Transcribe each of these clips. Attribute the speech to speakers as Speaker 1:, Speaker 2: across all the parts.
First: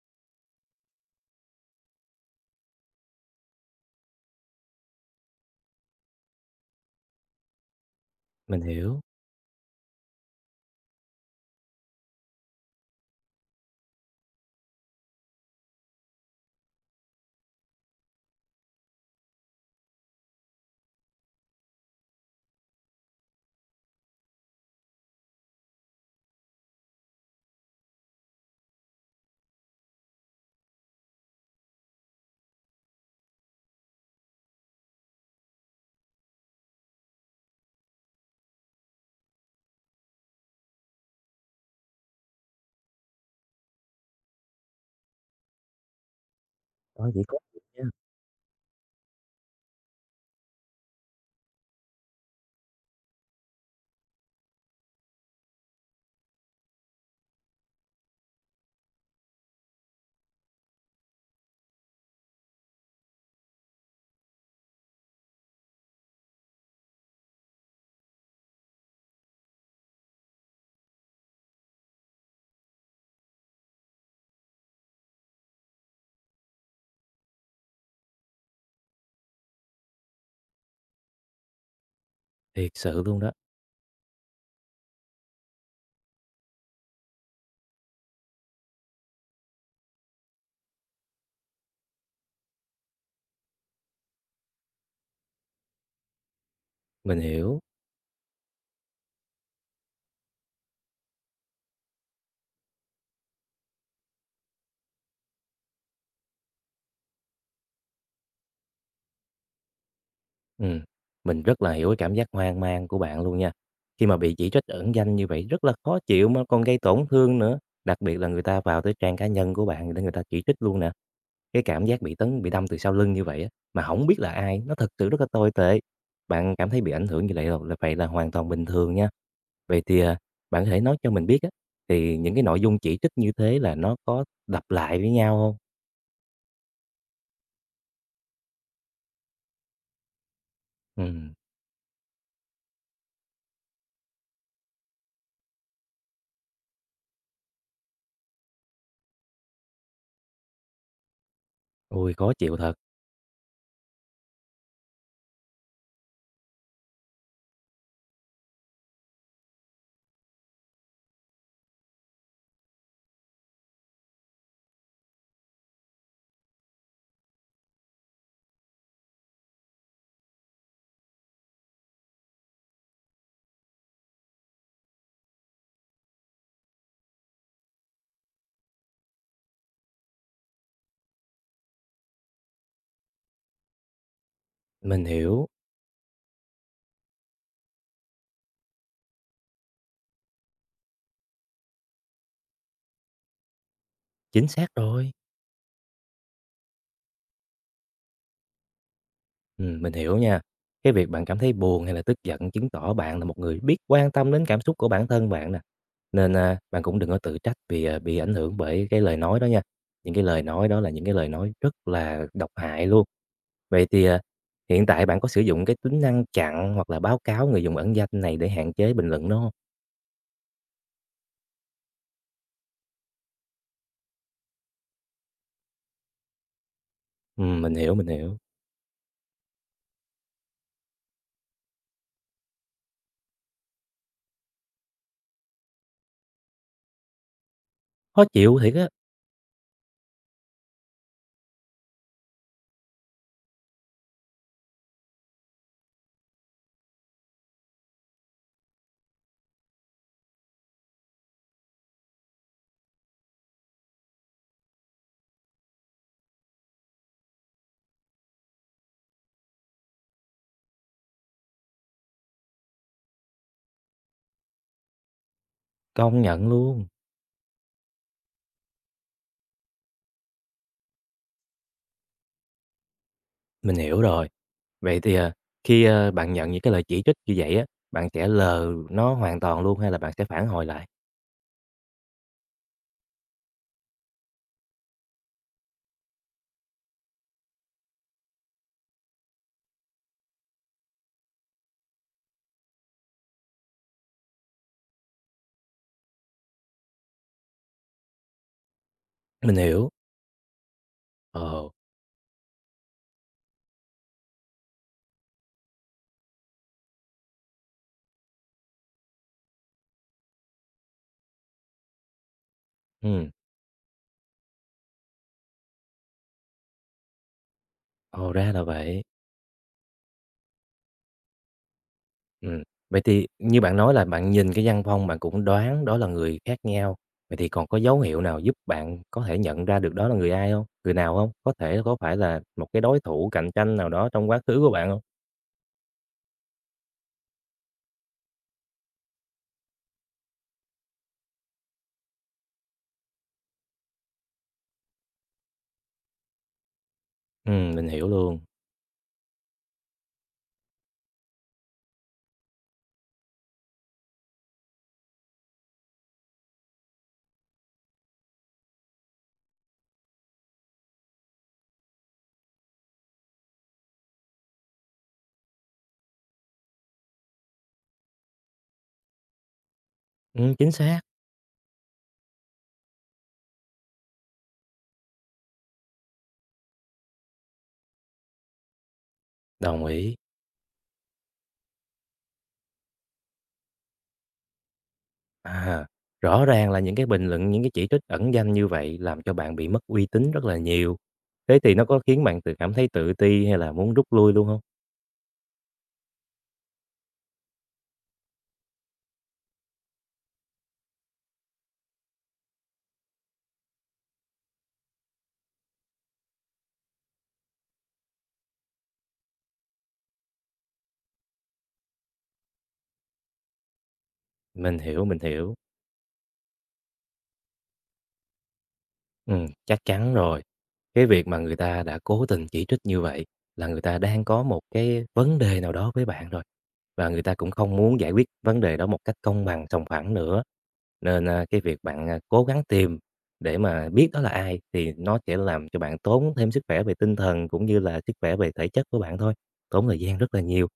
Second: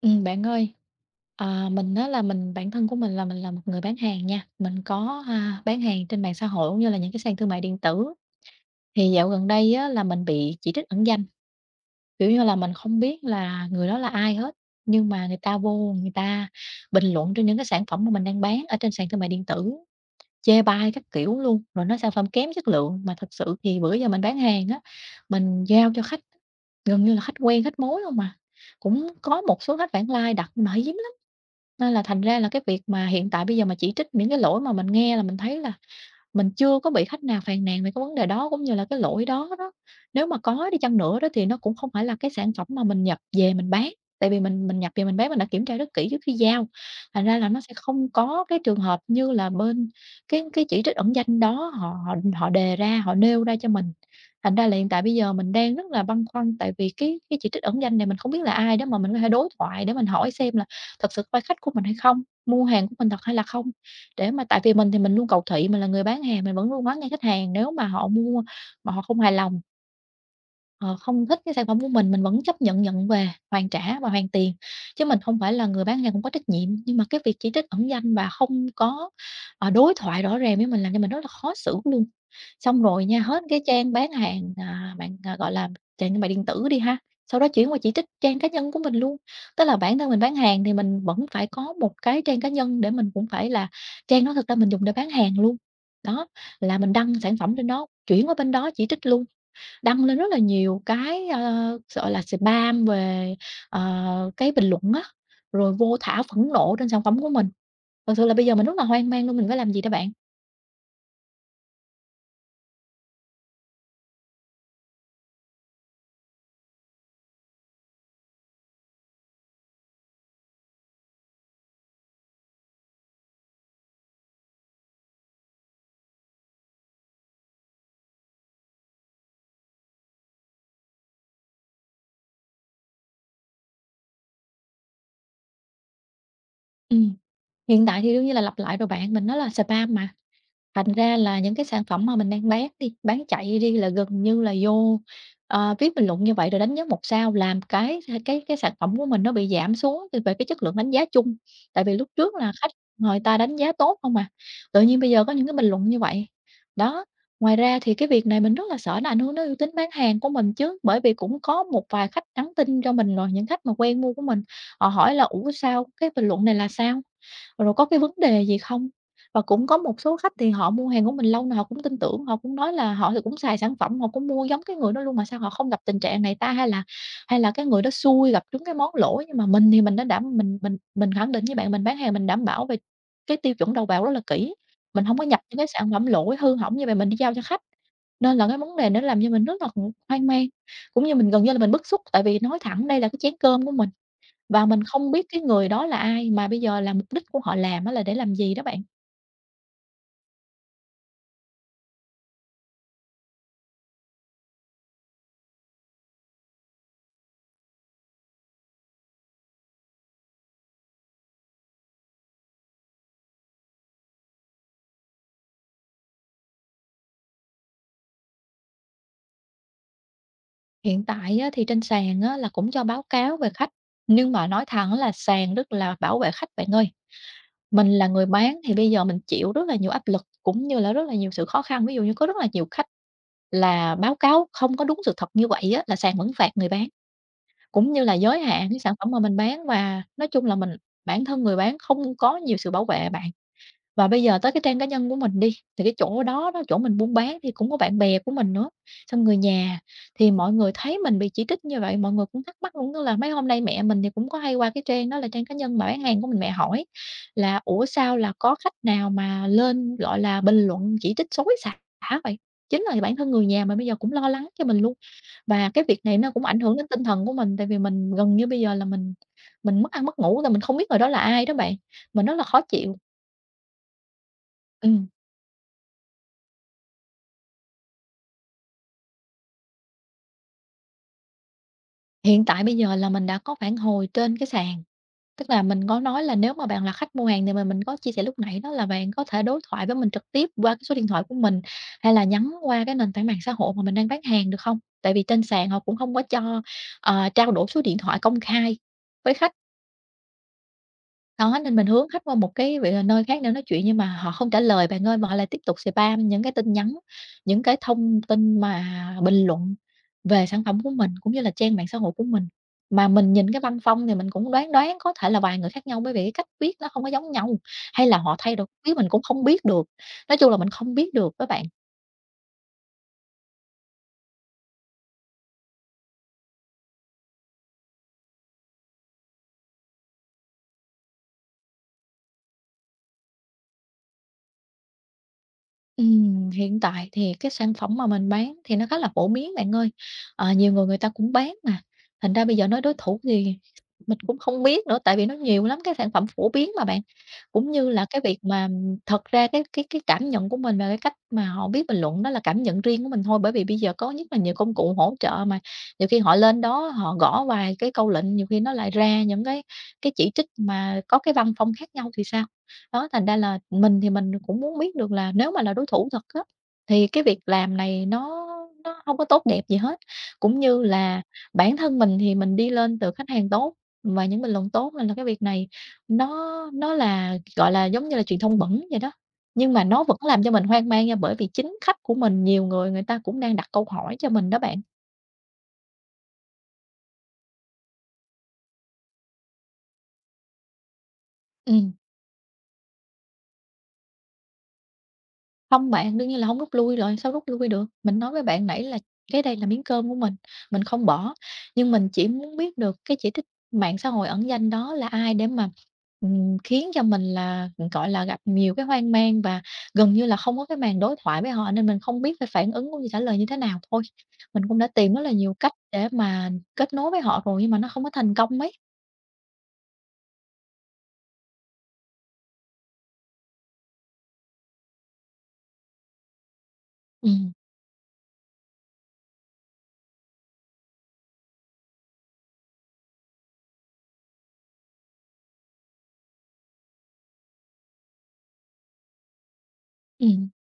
Speaker 1: Bạn ơi, mình đó là mình bản thân của mình là một người bán hàng nha. Mình có, bán hàng trên mạng xã hội cũng như là những cái sàn thương mại điện tử.
Speaker 2: Mình hiểu,
Speaker 1: Thì dạo gần đây á là mình bị chỉ trích ẩn danh, kiểu như là, mình không biết là người đó là ai hết, nhưng mà người ta vô người ta bình luận trên những cái sản phẩm mà mình đang bán ở trên sàn thương mại điện tử. Chê bai các kiểu luôn, rồi nói sản phẩm kém chất lượng. Mà thật sự thì bữa giờ mình bán hàng á, mình giao cho khách gần như là khách quen, khách mối không mà. Cũng có một số khách vãng lai đặt nhưng mà hiếm lắm, nên là thành ra là cái việc mà hiện tại bây giờ mà chỉ trích những cái lỗi mà mình nghe là mình thấy là mình chưa có bị khách nào phàn nàn về cái vấn đề đó cũng như là cái lỗi đó đó. Nếu mà có đi chăng nữa đó thì nó cũng không phải là cái sản phẩm mà mình nhập về mình bán, tại vì mình nhập về mình bán mình đã kiểm tra rất kỹ trước khi giao,
Speaker 2: nói
Speaker 1: thành
Speaker 2: vậy
Speaker 1: ra
Speaker 2: có
Speaker 1: là nó
Speaker 2: thiệt
Speaker 1: sẽ
Speaker 2: nha,
Speaker 1: không có cái trường hợp như là bên cái chỉ trích ẩn danh đó họ họ họ đề ra, họ nêu ra cho mình. Thành ra là hiện tại bây giờ mình đang rất là băn khoăn tại vì cái chỉ trích ẩn danh này mình không biết là ai đó mà mình có thể đối thoại để mình hỏi xem là thật sự có phải khách của mình hay không, mua hàng của mình thật hay là không, để mà tại vì mình thì mình luôn cầu thị, mình là người bán hàng, mình vẫn luôn nói ngay khách hàng nếu mà họ mua mà họ không hài lòng, Ờ, không thích cái sản phẩm của mình vẫn chấp nhận nhận về, hoàn trả và hoàn tiền, chứ mình không phải là người bán hàng không có trách nhiệm. Nhưng mà cái việc chỉ trích ẩn danh và không có, đối thoại rõ ràng với mình làm cho mình rất là khó xử luôn.
Speaker 2: thiệt
Speaker 1: Xong
Speaker 2: sự
Speaker 1: rồi nha,
Speaker 2: luôn đó,
Speaker 1: hết cái trang bán hàng, bạn, gọi là, trang thương mại điện tử đi ha, sau đó chuyển qua chỉ trích trang cá nhân của mình luôn. Tức là bản thân mình bán hàng thì mình vẫn phải có một cái trang cá nhân để mình cũng phải là, trang đó thực ra mình dùng để bán hàng luôn. Đó, là mình đăng
Speaker 2: mình
Speaker 1: sản phẩm
Speaker 2: hiểu.
Speaker 1: trên đó, chuyển qua bên đó chỉ trích luôn. Đăng lên rất là nhiều cái, gọi là, spam về, cái bình luận á, rồi vô thả phẫn nộ trên sản phẩm của mình. Thật sự là bây giờ mình rất là hoang mang luôn, mình phải làm gì đây bạn?
Speaker 2: Ừm, mình rất là hiểu cái cảm giác hoang mang của bạn luôn nha. Khi mà bị chỉ trích ẩn danh như vậy rất là khó chịu mà còn gây tổn thương nữa, đặc biệt là người ta vào tới trang cá nhân của bạn để người ta chỉ trích luôn nè. Cái cảm giác bị tấn bị đâm từ sau lưng như vậy á, mà không biết là ai, nó thật sự rất là tồi tệ. Bạn cảm thấy bị ảnh hưởng như vậy là vậy là hoàn toàn bình thường nha. Vậy thì, bạn có thể nói cho mình biết á, thì những cái nội dung chỉ trích như thế là nó có lặp lại với nhau không?
Speaker 1: Ừm, hiện tại thì đương nhiên là lặp lại rồi bạn, mình nói là spam mà. Thành ra
Speaker 2: Ừm.
Speaker 1: là những cái sản phẩm mà mình đang bán đi, bán chạy đi là gần như là vô, viết bình luận như vậy rồi đánh giá một sao, làm cái sản phẩm của mình nó bị giảm xuống về về cái chất lượng đánh giá chung. Tại vì lúc
Speaker 2: Ôi, khó
Speaker 1: trước là
Speaker 2: chịu
Speaker 1: khách
Speaker 2: thật,
Speaker 1: người ta đánh giá tốt không à, tự nhiên bây giờ có những cái bình luận như vậy. Đó, ngoài ra thì cái việc này mình rất là sợ nó ảnh hưởng đến uy tín bán hàng của mình chứ, bởi vì cũng có một vài khách nhắn tin cho mình rồi, những khách mà quen mua của mình, họ hỏi là: "Ủa, sao cái bình luận này là sao? Rồi có cái vấn đề gì không?" Và cũng có một số khách thì họ mua hàng của mình lâu rồi họ cũng tin tưởng, họ cũng nói là họ thì cũng xài sản phẩm, họ cũng mua giống cái người đó luôn mà sao họ không gặp tình trạng này ta? Hay là cái người đó xui gặp trúng cái món lỗi, nhưng mà mình thì mình đã đảm mình khẳng định với bạn, mình bán hàng mình đảm bảo về cái tiêu chuẩn đầu vào rất là kỹ, mình
Speaker 2: mình
Speaker 1: không có nhập
Speaker 2: hiểu,
Speaker 1: những cái sản phẩm lỗi, hư hỏng như vậy mình đi giao cho khách. Nên là cái vấn đề nó làm cho mình rất là hoang mang, cũng như mình gần như là mình bức xúc, tại vì nói thẳng đây là cái chén cơm của mình.
Speaker 2: chính
Speaker 1: Và
Speaker 2: xác
Speaker 1: mình không
Speaker 2: rồi.
Speaker 1: biết cái người đó là ai, mà bây giờ là mục đích của họ làm á là để làm gì đó bạn.
Speaker 2: Mình hiểu nha. Cái việc bạn cảm thấy buồn hay là tức giận chứng tỏ bạn là một người biết quan tâm đến cảm xúc của bản thân bạn nè. Nên, bạn cũng đừng có tự trách vì, bị ảnh hưởng bởi cái lời nói đó nha. Những cái lời nói đó là những cái lời nói rất là độc hại luôn. Vậy thì, hiện tại bạn có sử dụng cái tính năng chặn hoặc là báo cáo người dùng ẩn danh này để hạn chế bình luận nó hông?
Speaker 1: Hiện tại á thì trên sàn á là cũng cho báo cáo về khách, nhưng mà nói thẳng là sàn rất là bảo vệ khách bạn ơi.
Speaker 2: Mình
Speaker 1: Mình
Speaker 2: hiểu, mình
Speaker 1: là người
Speaker 2: hiểu.
Speaker 1: bán thì bây giờ mình chịu rất là nhiều áp lực, cũng như là rất là nhiều sự khó khăn. Ví dụ như có rất là nhiều khách là báo cáo không có đúng sự thật như vậy á, là sàn vẫn phạt người bán, cũng như là
Speaker 2: Khó
Speaker 1: giới
Speaker 2: chịu
Speaker 1: hạn
Speaker 2: thiệt
Speaker 1: cái
Speaker 2: á,
Speaker 1: sản phẩm mà mình bán, và nói chung là mình, bản thân người bán, không có nhiều sự bảo vệ bạn. Và bây giờ tới cái trang cá nhân của mình đi, thì cái chỗ đó đó, chỗ mình buôn bán thì cũng có bạn bè của mình nữa, xong người nhà, thì mọi người thấy mình bị chỉ trích như vậy, mọi người cũng thắc mắc luôn, tức là mấy hôm nay mẹ mình thì cũng có hay qua cái trang đó, là trang cá nhân mà bán hàng của mình, mẹ hỏi là: "Ủa, sao là có khách nào mà lên, gọi là, bình luận chỉ trích xối xả vậy?" Chính là bản thân người nhà mà bây giờ cũng lo lắng cho mình luôn. Và cái việc này
Speaker 2: công
Speaker 1: nó cũng
Speaker 2: nhận
Speaker 1: ảnh hưởng đến
Speaker 2: luôn,
Speaker 1: tinh thần của mình, tại vì mình gần như bây giờ là mình mất ăn mất ngủ, là mình không biết người đó là ai đó bạn, mình rất là khó chịu.
Speaker 2: mình hiểu rồi. Vậy
Speaker 1: Ừm.
Speaker 2: thì, khi, bạn nhận những cái lời chỉ trích như vậy á, bạn sẽ lờ nó hoàn toàn luôn hay là bạn sẽ phản hồi lại?
Speaker 1: Hiện tại bây giờ là mình đã có phản hồi trên cái sàn, tức là mình có nói là nếu mà bạn là khách mua hàng thì mình có chia sẻ lúc nãy đó, là bạn có thể đối thoại với mình trực tiếp qua cái số điện thoại của mình, hay là nhắn qua cái nền tảng mạng xã hội mà mình đang bán hàng được không? Tại vì trên sàn họ cũng không có cho, trao đổi số điện thoại công khai với khách.
Speaker 2: Mình hiểu,
Speaker 1: Đó,
Speaker 2: ồ,
Speaker 1: nên mình hướng khách qua một cái vị, nơi khác để nói chuyện, nhưng mà họ không trả lời bạn ơi, mà họ lại tiếp tục spam những cái tin nhắn, những cái thông tin mà bình luận về sản phẩm của mình, cũng như là trang mạng xã hội của mình. Mà
Speaker 2: ừm,
Speaker 1: mình nhìn cái văn phong thì mình cũng đoán đoán có thể là vài người khác nhau, bởi vì cái cách viết nó không có giống nhau, hay là
Speaker 2: ồ,
Speaker 1: họ
Speaker 2: ra
Speaker 1: thay
Speaker 2: là
Speaker 1: đổi viết
Speaker 2: vậy.
Speaker 1: mình cũng không biết được. Nói chung là mình không biết được đó bạn.
Speaker 2: Ừm, vậy thì như bạn nói là bạn nhìn cái văn phong bạn cũng đoán đó là người khác nhau, vậy thì còn có dấu hiệu nào giúp bạn có thể nhận ra được đó là người ai không, người nào không? Có thể có phải là một cái đối thủ cạnh tranh nào đó trong quá khứ của bạn không?
Speaker 1: Hiện tại thì cái sản phẩm mà mình bán thì nó khá là phổ biến bạn ơi. Nhiều người người ta cũng bán mà, thành ra bây giờ nói đối thủ thì mình cũng không biết nữa, tại vì nó nhiều lắm cái sản phẩm phổ biến mà bạn. Cũng
Speaker 2: Mình
Speaker 1: như là
Speaker 2: hiểu
Speaker 1: cái việc
Speaker 2: luôn.
Speaker 1: mà thật ra cái cảm nhận của mình và cái cách mà họ biết bình luận đó là cảm nhận riêng của mình thôi, bởi vì bây giờ có rất là nhiều công cụ hỗ trợ mà, nhiều khi họ lên đó họ gõ vài cái câu lệnh, nhiều khi nó lại ra những cái chỉ trích mà có cái văn phong khác nhau thì sao? Đó, thành ra là mình thì mình cũng muốn biết được là nếu mà là đối thủ thật á, thì cái việc làm này nó không có tốt đẹp gì hết, cũng
Speaker 2: Chính
Speaker 1: như
Speaker 2: xác,
Speaker 1: là bản thân mình thì mình đi lên từ khách hàng tốt và những bình luận tốt, nên là cái việc này nó nó là, gọi là, giống như là truyền thông bẩn vậy đó. Nhưng mà
Speaker 2: đồng
Speaker 1: nó vẫn
Speaker 2: ý.
Speaker 1: làm cho mình hoang mang nha, bởi vì chính khách của mình nhiều người người ta cũng đang đặt câu hỏi cho mình đó bạn.
Speaker 2: À, rõ ràng là những cái bình luận, những cái chỉ trích ẩn danh như vậy làm cho bạn bị mất uy tín rất là nhiều. Thế thì nó
Speaker 1: Ừm.
Speaker 2: có khiến bạn tự cảm thấy tự ti hay là muốn rút lui luôn không?
Speaker 1: Không bạn, đương nhiên là không rút lui rồi, sao rút lui được. Mình nói với bạn nãy là cái đây là miếng cơm của mình không bỏ, nhưng mình chỉ muốn biết được cái chỉ trích mạng xã hội ẩn danh đó là ai để mà, khiến cho mình là, gọi là, gặp nhiều cái hoang mang và gần như là không có cái màn đối thoại với họ, nên mình không biết phải phản ứng cũng như trả lời như thế nào thôi. Mình cũng
Speaker 2: Mình
Speaker 1: đã
Speaker 2: hiểu,
Speaker 1: tìm
Speaker 2: mình
Speaker 1: rất là nhiều
Speaker 2: hiểu.
Speaker 1: cách để mà kết nối với họ rồi nhưng mà nó không có thành công mấy.
Speaker 2: Chắc chắn rồi. Cái việc mà người ta đã cố tình chỉ trích như vậy là người ta đang có một cái vấn đề nào đó với bạn rồi, và người ta cũng
Speaker 1: Ừm,
Speaker 2: không muốn giải quyết vấn đề đó một cách công bằng, sòng phẳng nữa. Nên, cái việc bạn, cố gắng tìm để mà biết đó là ai thì nó sẽ làm cho bạn tốn thêm sức khỏe về tinh thần cũng như là sức khỏe về thể chất của bạn thôi, tốn thời gian rất là
Speaker 1: ừm,
Speaker 2: nhiều.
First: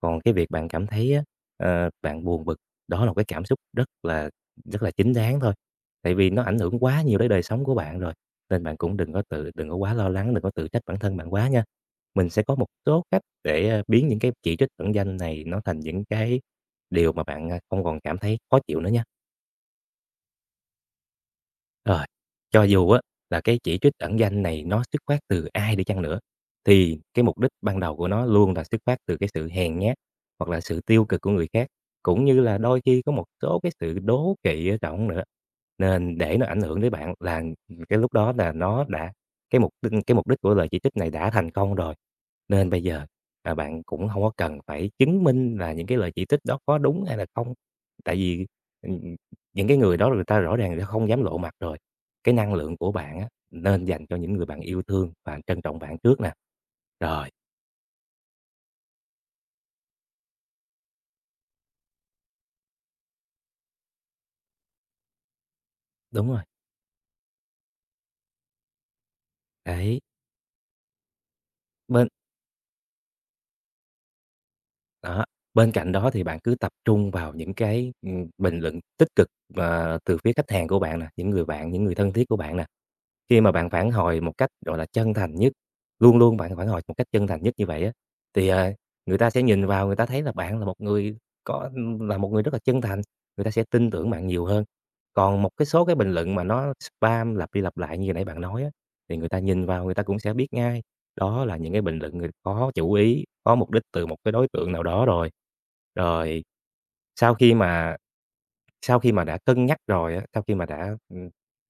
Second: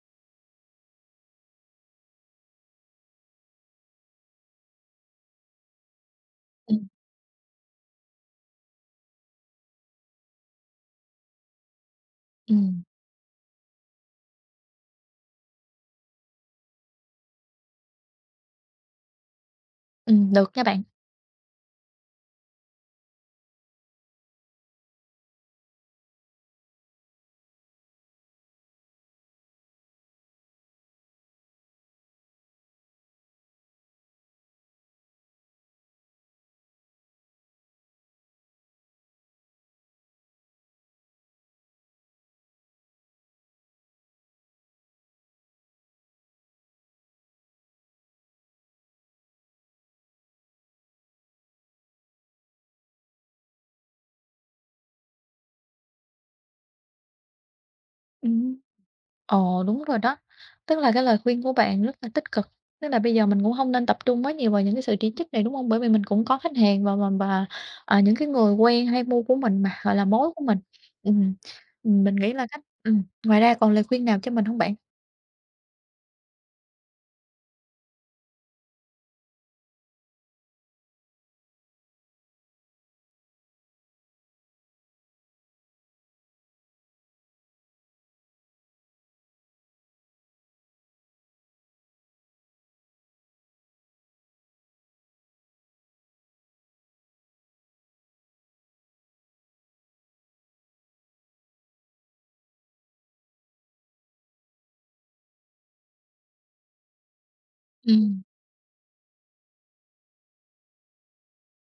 Speaker 2: Còn cái việc bạn cảm thấy á, bạn buồn bực, đó là một cái cảm xúc rất là chính đáng thôi, tại vì nó ảnh hưởng
Speaker 1: ừm,
Speaker 2: quá nhiều đến đời sống của bạn rồi, nên bạn cũng đừng có quá lo lắng, đừng có tự trách bản thân bạn quá nha. Mình sẽ có một
Speaker 1: ừm,
Speaker 2: số cách để, biến những cái chỉ trích ẩn danh này nó thành những cái điều mà bạn, không còn cảm thấy khó chịu nữa nha.
Speaker 1: được nha bạn.
Speaker 2: Rồi, cho dù á là cái chỉ trích ẩn danh này nó xuất phát từ ai đi chăng nữa, thì cái mục đích ban đầu của nó luôn là xuất phát từ cái sự hèn nhát hoặc là sự tiêu cực của người khác, cũng như là đôi khi có một số cái sự đố kỵ ở trong nữa. Nên để nó ảnh hưởng tới bạn là cái lúc đó là nó đã cái mục đích của lời chỉ trích này đã thành công rồi. Nên bây giờ, bạn cũng không có cần phải chứng minh là những cái lời chỉ trích đó có đúng hay là không, tại vì, ừm, những cái người đó người ta rõ ràng đã không dám lộ mặt rồi. Cái năng lượng của bạn á, nên dành cho những người bạn yêu thương và trân trọng bạn trước nè. Rồi,
Speaker 1: Ừm. Ồ, đúng rồi đó. Tức là cái lời khuyên của bạn rất là tích cực. Tức là bây giờ mình cũng không nên tập trung quá nhiều vào những cái sự chỉ trích này, đúng không? Bởi vì mình cũng
Speaker 2: đúng
Speaker 1: có
Speaker 2: rồi,
Speaker 1: khách hàng và, những cái người quen hay mua của mình mà, gọi
Speaker 2: đấy,
Speaker 1: là, mối của mình. Ừm, ừm,
Speaker 2: bên
Speaker 1: mình nghĩ là cách ngoài ra còn lời khuyên nào cho mình không bạn?
Speaker 2: đó, bên cạnh đó thì bạn cứ tập trung vào những cái, bình luận tích cực, từ phía khách hàng của bạn nè, những người bạn, những người thân thiết của bạn nè. Khi mà bạn phản hồi một cách, gọi là, chân thành nhất, luôn luôn bạn phản hồi một cách chân thành nhất như vậy á, thì, người ta sẽ nhìn vào người ta thấy là bạn là một người có là một người rất là chân thành, người ta sẽ tin tưởng bạn nhiều hơn. Còn một cái số cái bình luận mà nó spam lặp đi lặp lại như vừa nãy bạn nói á, thì người ta nhìn vào người ta cũng sẽ biết ngay, đó là những cái bình luận người có chủ ý, có mục đích từ một cái đối tượng nào đó rồi. Rồi, sau khi mà
Speaker 1: Ừm.
Speaker 2: sau khi mà đã cân nhắc rồi á, sau khi mà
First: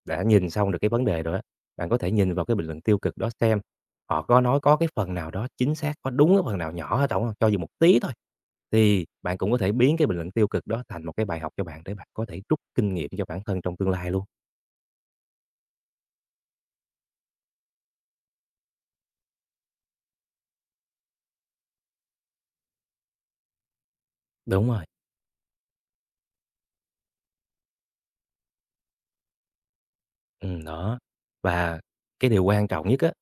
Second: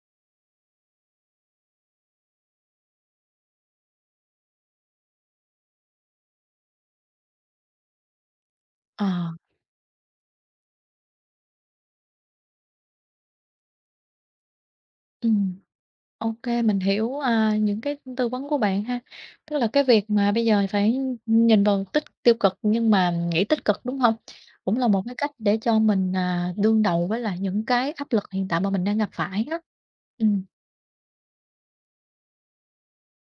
Speaker 2: đã nhìn xong được cái vấn đề rồi á, bạn có thể nhìn vào cái bình luận tiêu cực đó xem họ có nói có cái phần nào đó chính xác, có đúng cái phần nào nhỏ ở trỏng hông? Cho dù một tí thôi,
Speaker 1: Ờ,
Speaker 2: thì bạn cũng có thể biến cái bình luận tiêu cực đó thành một cái bài học cho bạn để bạn có thể rút kinh nghiệm cho bản thân trong tương lai luôn.
Speaker 1: ừm. OK, mình hiểu, những cái tư vấn của bạn ha. Tức là cái việc mà bây giờ phải nhìn vào tích tiêu cực nhưng mà nghĩ tích cực, đúng không?
Speaker 2: Đúng
Speaker 1: Cũng
Speaker 2: rồi.
Speaker 1: là một cái cách để cho mình, đương đầu với lại những cái áp lực hiện tại mà mình đang gặp phải á. Ừ.
Speaker 2: Đó. Và cái điều quan trọng nhất á,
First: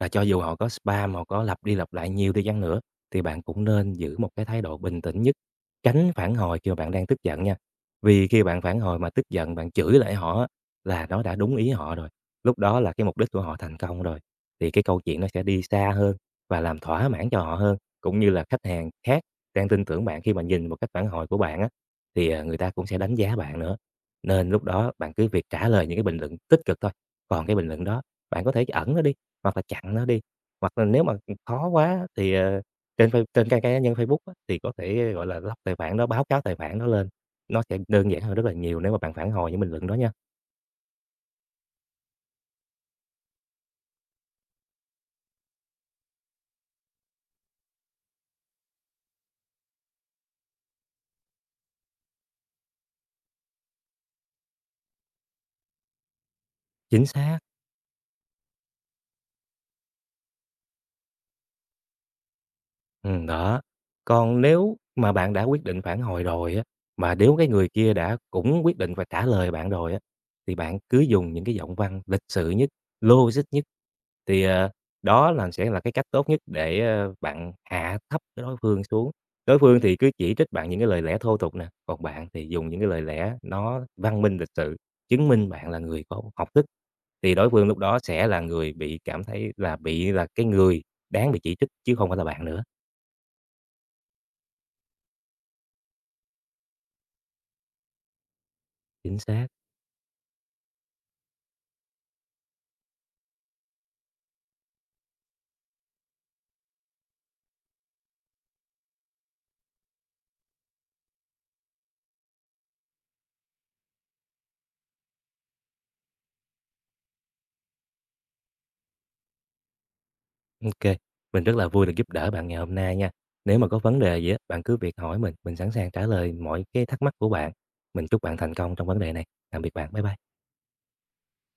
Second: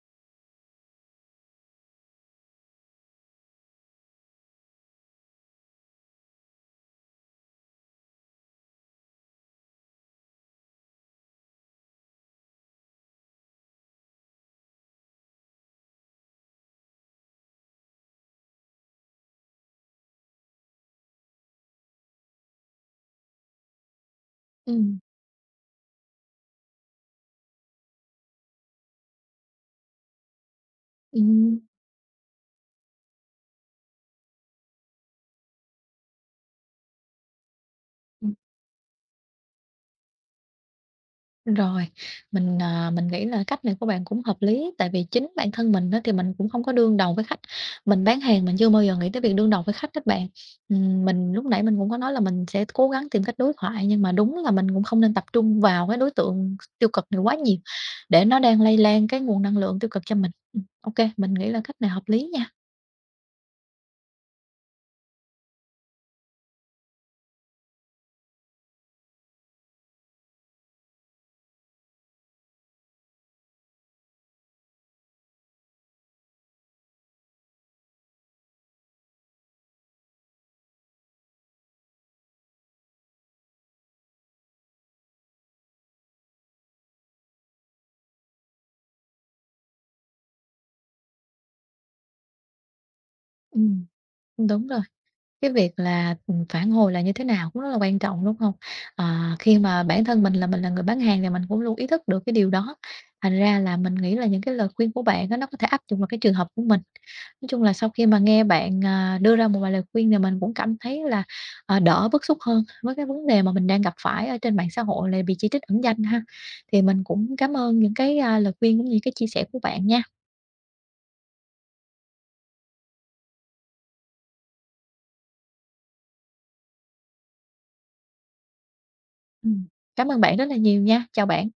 Speaker 2: là cho dù họ có spam, họ có lặp đi lặp lại nhiều đi chăng nữa, thì bạn cũng nên giữ một cái thái độ bình tĩnh nhất, tránh phản hồi khi mà bạn đang tức giận nha. Vì khi bạn phản hồi mà tức giận, bạn chửi lại họ á, là nó đã đúng ý họ rồi, lúc đó là cái mục đích của họ thành công rồi, thì cái câu chuyện nó sẽ đi xa hơn và làm thỏa mãn cho họ hơn. Cũng như là khách hàng khác đang tin tưởng bạn khi mà nhìn một cách phản hồi của bạn á, thì, người ta cũng sẽ đánh giá bạn nữa. Nên lúc đó
Speaker 1: Ừm,
Speaker 2: bạn cứ việc trả lời những cái bình luận tích cực thôi, còn cái bình luận đó bạn có thể ẩn nó đi, hoặc là chặn nó đi, hoặc là nếu mà,
Speaker 1: ừm.
Speaker 2: khó quá thì, trên phây trên trang cá nhân Facebook á, thì có thể, gọi là, block tài khoản đó, báo cáo tài khoản đó lên, nó sẽ đơn giản hơn rất là nhiều nếu mà bạn phản hồi những bình luận đó nha.
Speaker 1: Rồi, mình nghĩ là cách này của bạn cũng hợp lý, tại vì chính bản thân mình đó thì mình cũng không có đương đầu với khách. Mình bán hàng mình chưa bao giờ nghĩ tới việc đương đầu với khách các bạn. Mình lúc nãy mình cũng có nói là mình sẽ cố gắng tìm cách đối thoại, nhưng mà đúng là mình cũng không nên tập trung vào cái đối tượng tiêu cực
Speaker 2: Chính
Speaker 1: này quá
Speaker 2: xác.
Speaker 1: nhiều, để nó đang lây lan cái nguồn năng lượng tiêu cực cho mình. Ô mình nghĩ là cách này hợp lý nha.
Speaker 2: Đó. Còn nếu mà bạn đã quyết định phản hồi rồi á, mà nếu cái người kia đã cũng quyết định và trả lời bạn rồi á, thì bạn cứ dùng những cái giọng văn lịch sự nhất, logic nhất. Thì, đó là sẽ là cái cách tốt nhất để, bạn hạ thấp cái đối phương xuống. Đối phương thì cứ chỉ trích bạn những cái lời lẽ thô tục nè, còn bạn thì dùng những cái lời lẽ nó văn minh lịch sự, chứng minh bạn là người có học thức, thì đối phương lúc đó sẽ là người bị cảm thấy là là cái người đáng bị chỉ trích chứ không phải là bạn nữa.
Speaker 1: Ừm, đúng rồi. Cái việc là, phản hồi là như thế nào cũng rất là quan trọng, đúng không? Ờ,
Speaker 2: Chính xác.
Speaker 1: khi mà bản thân mình là người bán hàng thì mình cũng luôn ý thức được cái điều đó, thành ra là mình nghĩ là những cái lời khuyên của bạn á, nó có thể áp dụng vào cái trường hợp của mình. Nói chung là sau khi mà nghe bạn, đưa ra một vài lời khuyên thì mình cũng cảm thấy là, đỡ bức xúc hơn với cái vấn đề mà mình đang gặp phải ở trên mạng xã hội là bị chỉ trích ẩn danh ha. Thì mình cũng cảm ơn những cái, lời khuyên cũng như cái chia sẻ của bạn nha.
Speaker 2: OK, mình rất là vui được giúp đỡ bạn ngày hôm nay nha. Nếu mà có vấn đề gì á, bạn cứ việc hỏi mình sẵn sàng trả lời mọi cái thắc mắc của bạn. Mình chúc bạn thành công trong vấn đề này. Tạm
Speaker 1: Ừm,
Speaker 2: biệt bạn. Bye
Speaker 1: cám ơn
Speaker 2: bye.
Speaker 1: bạn rất là nhiều nha, chào bạn.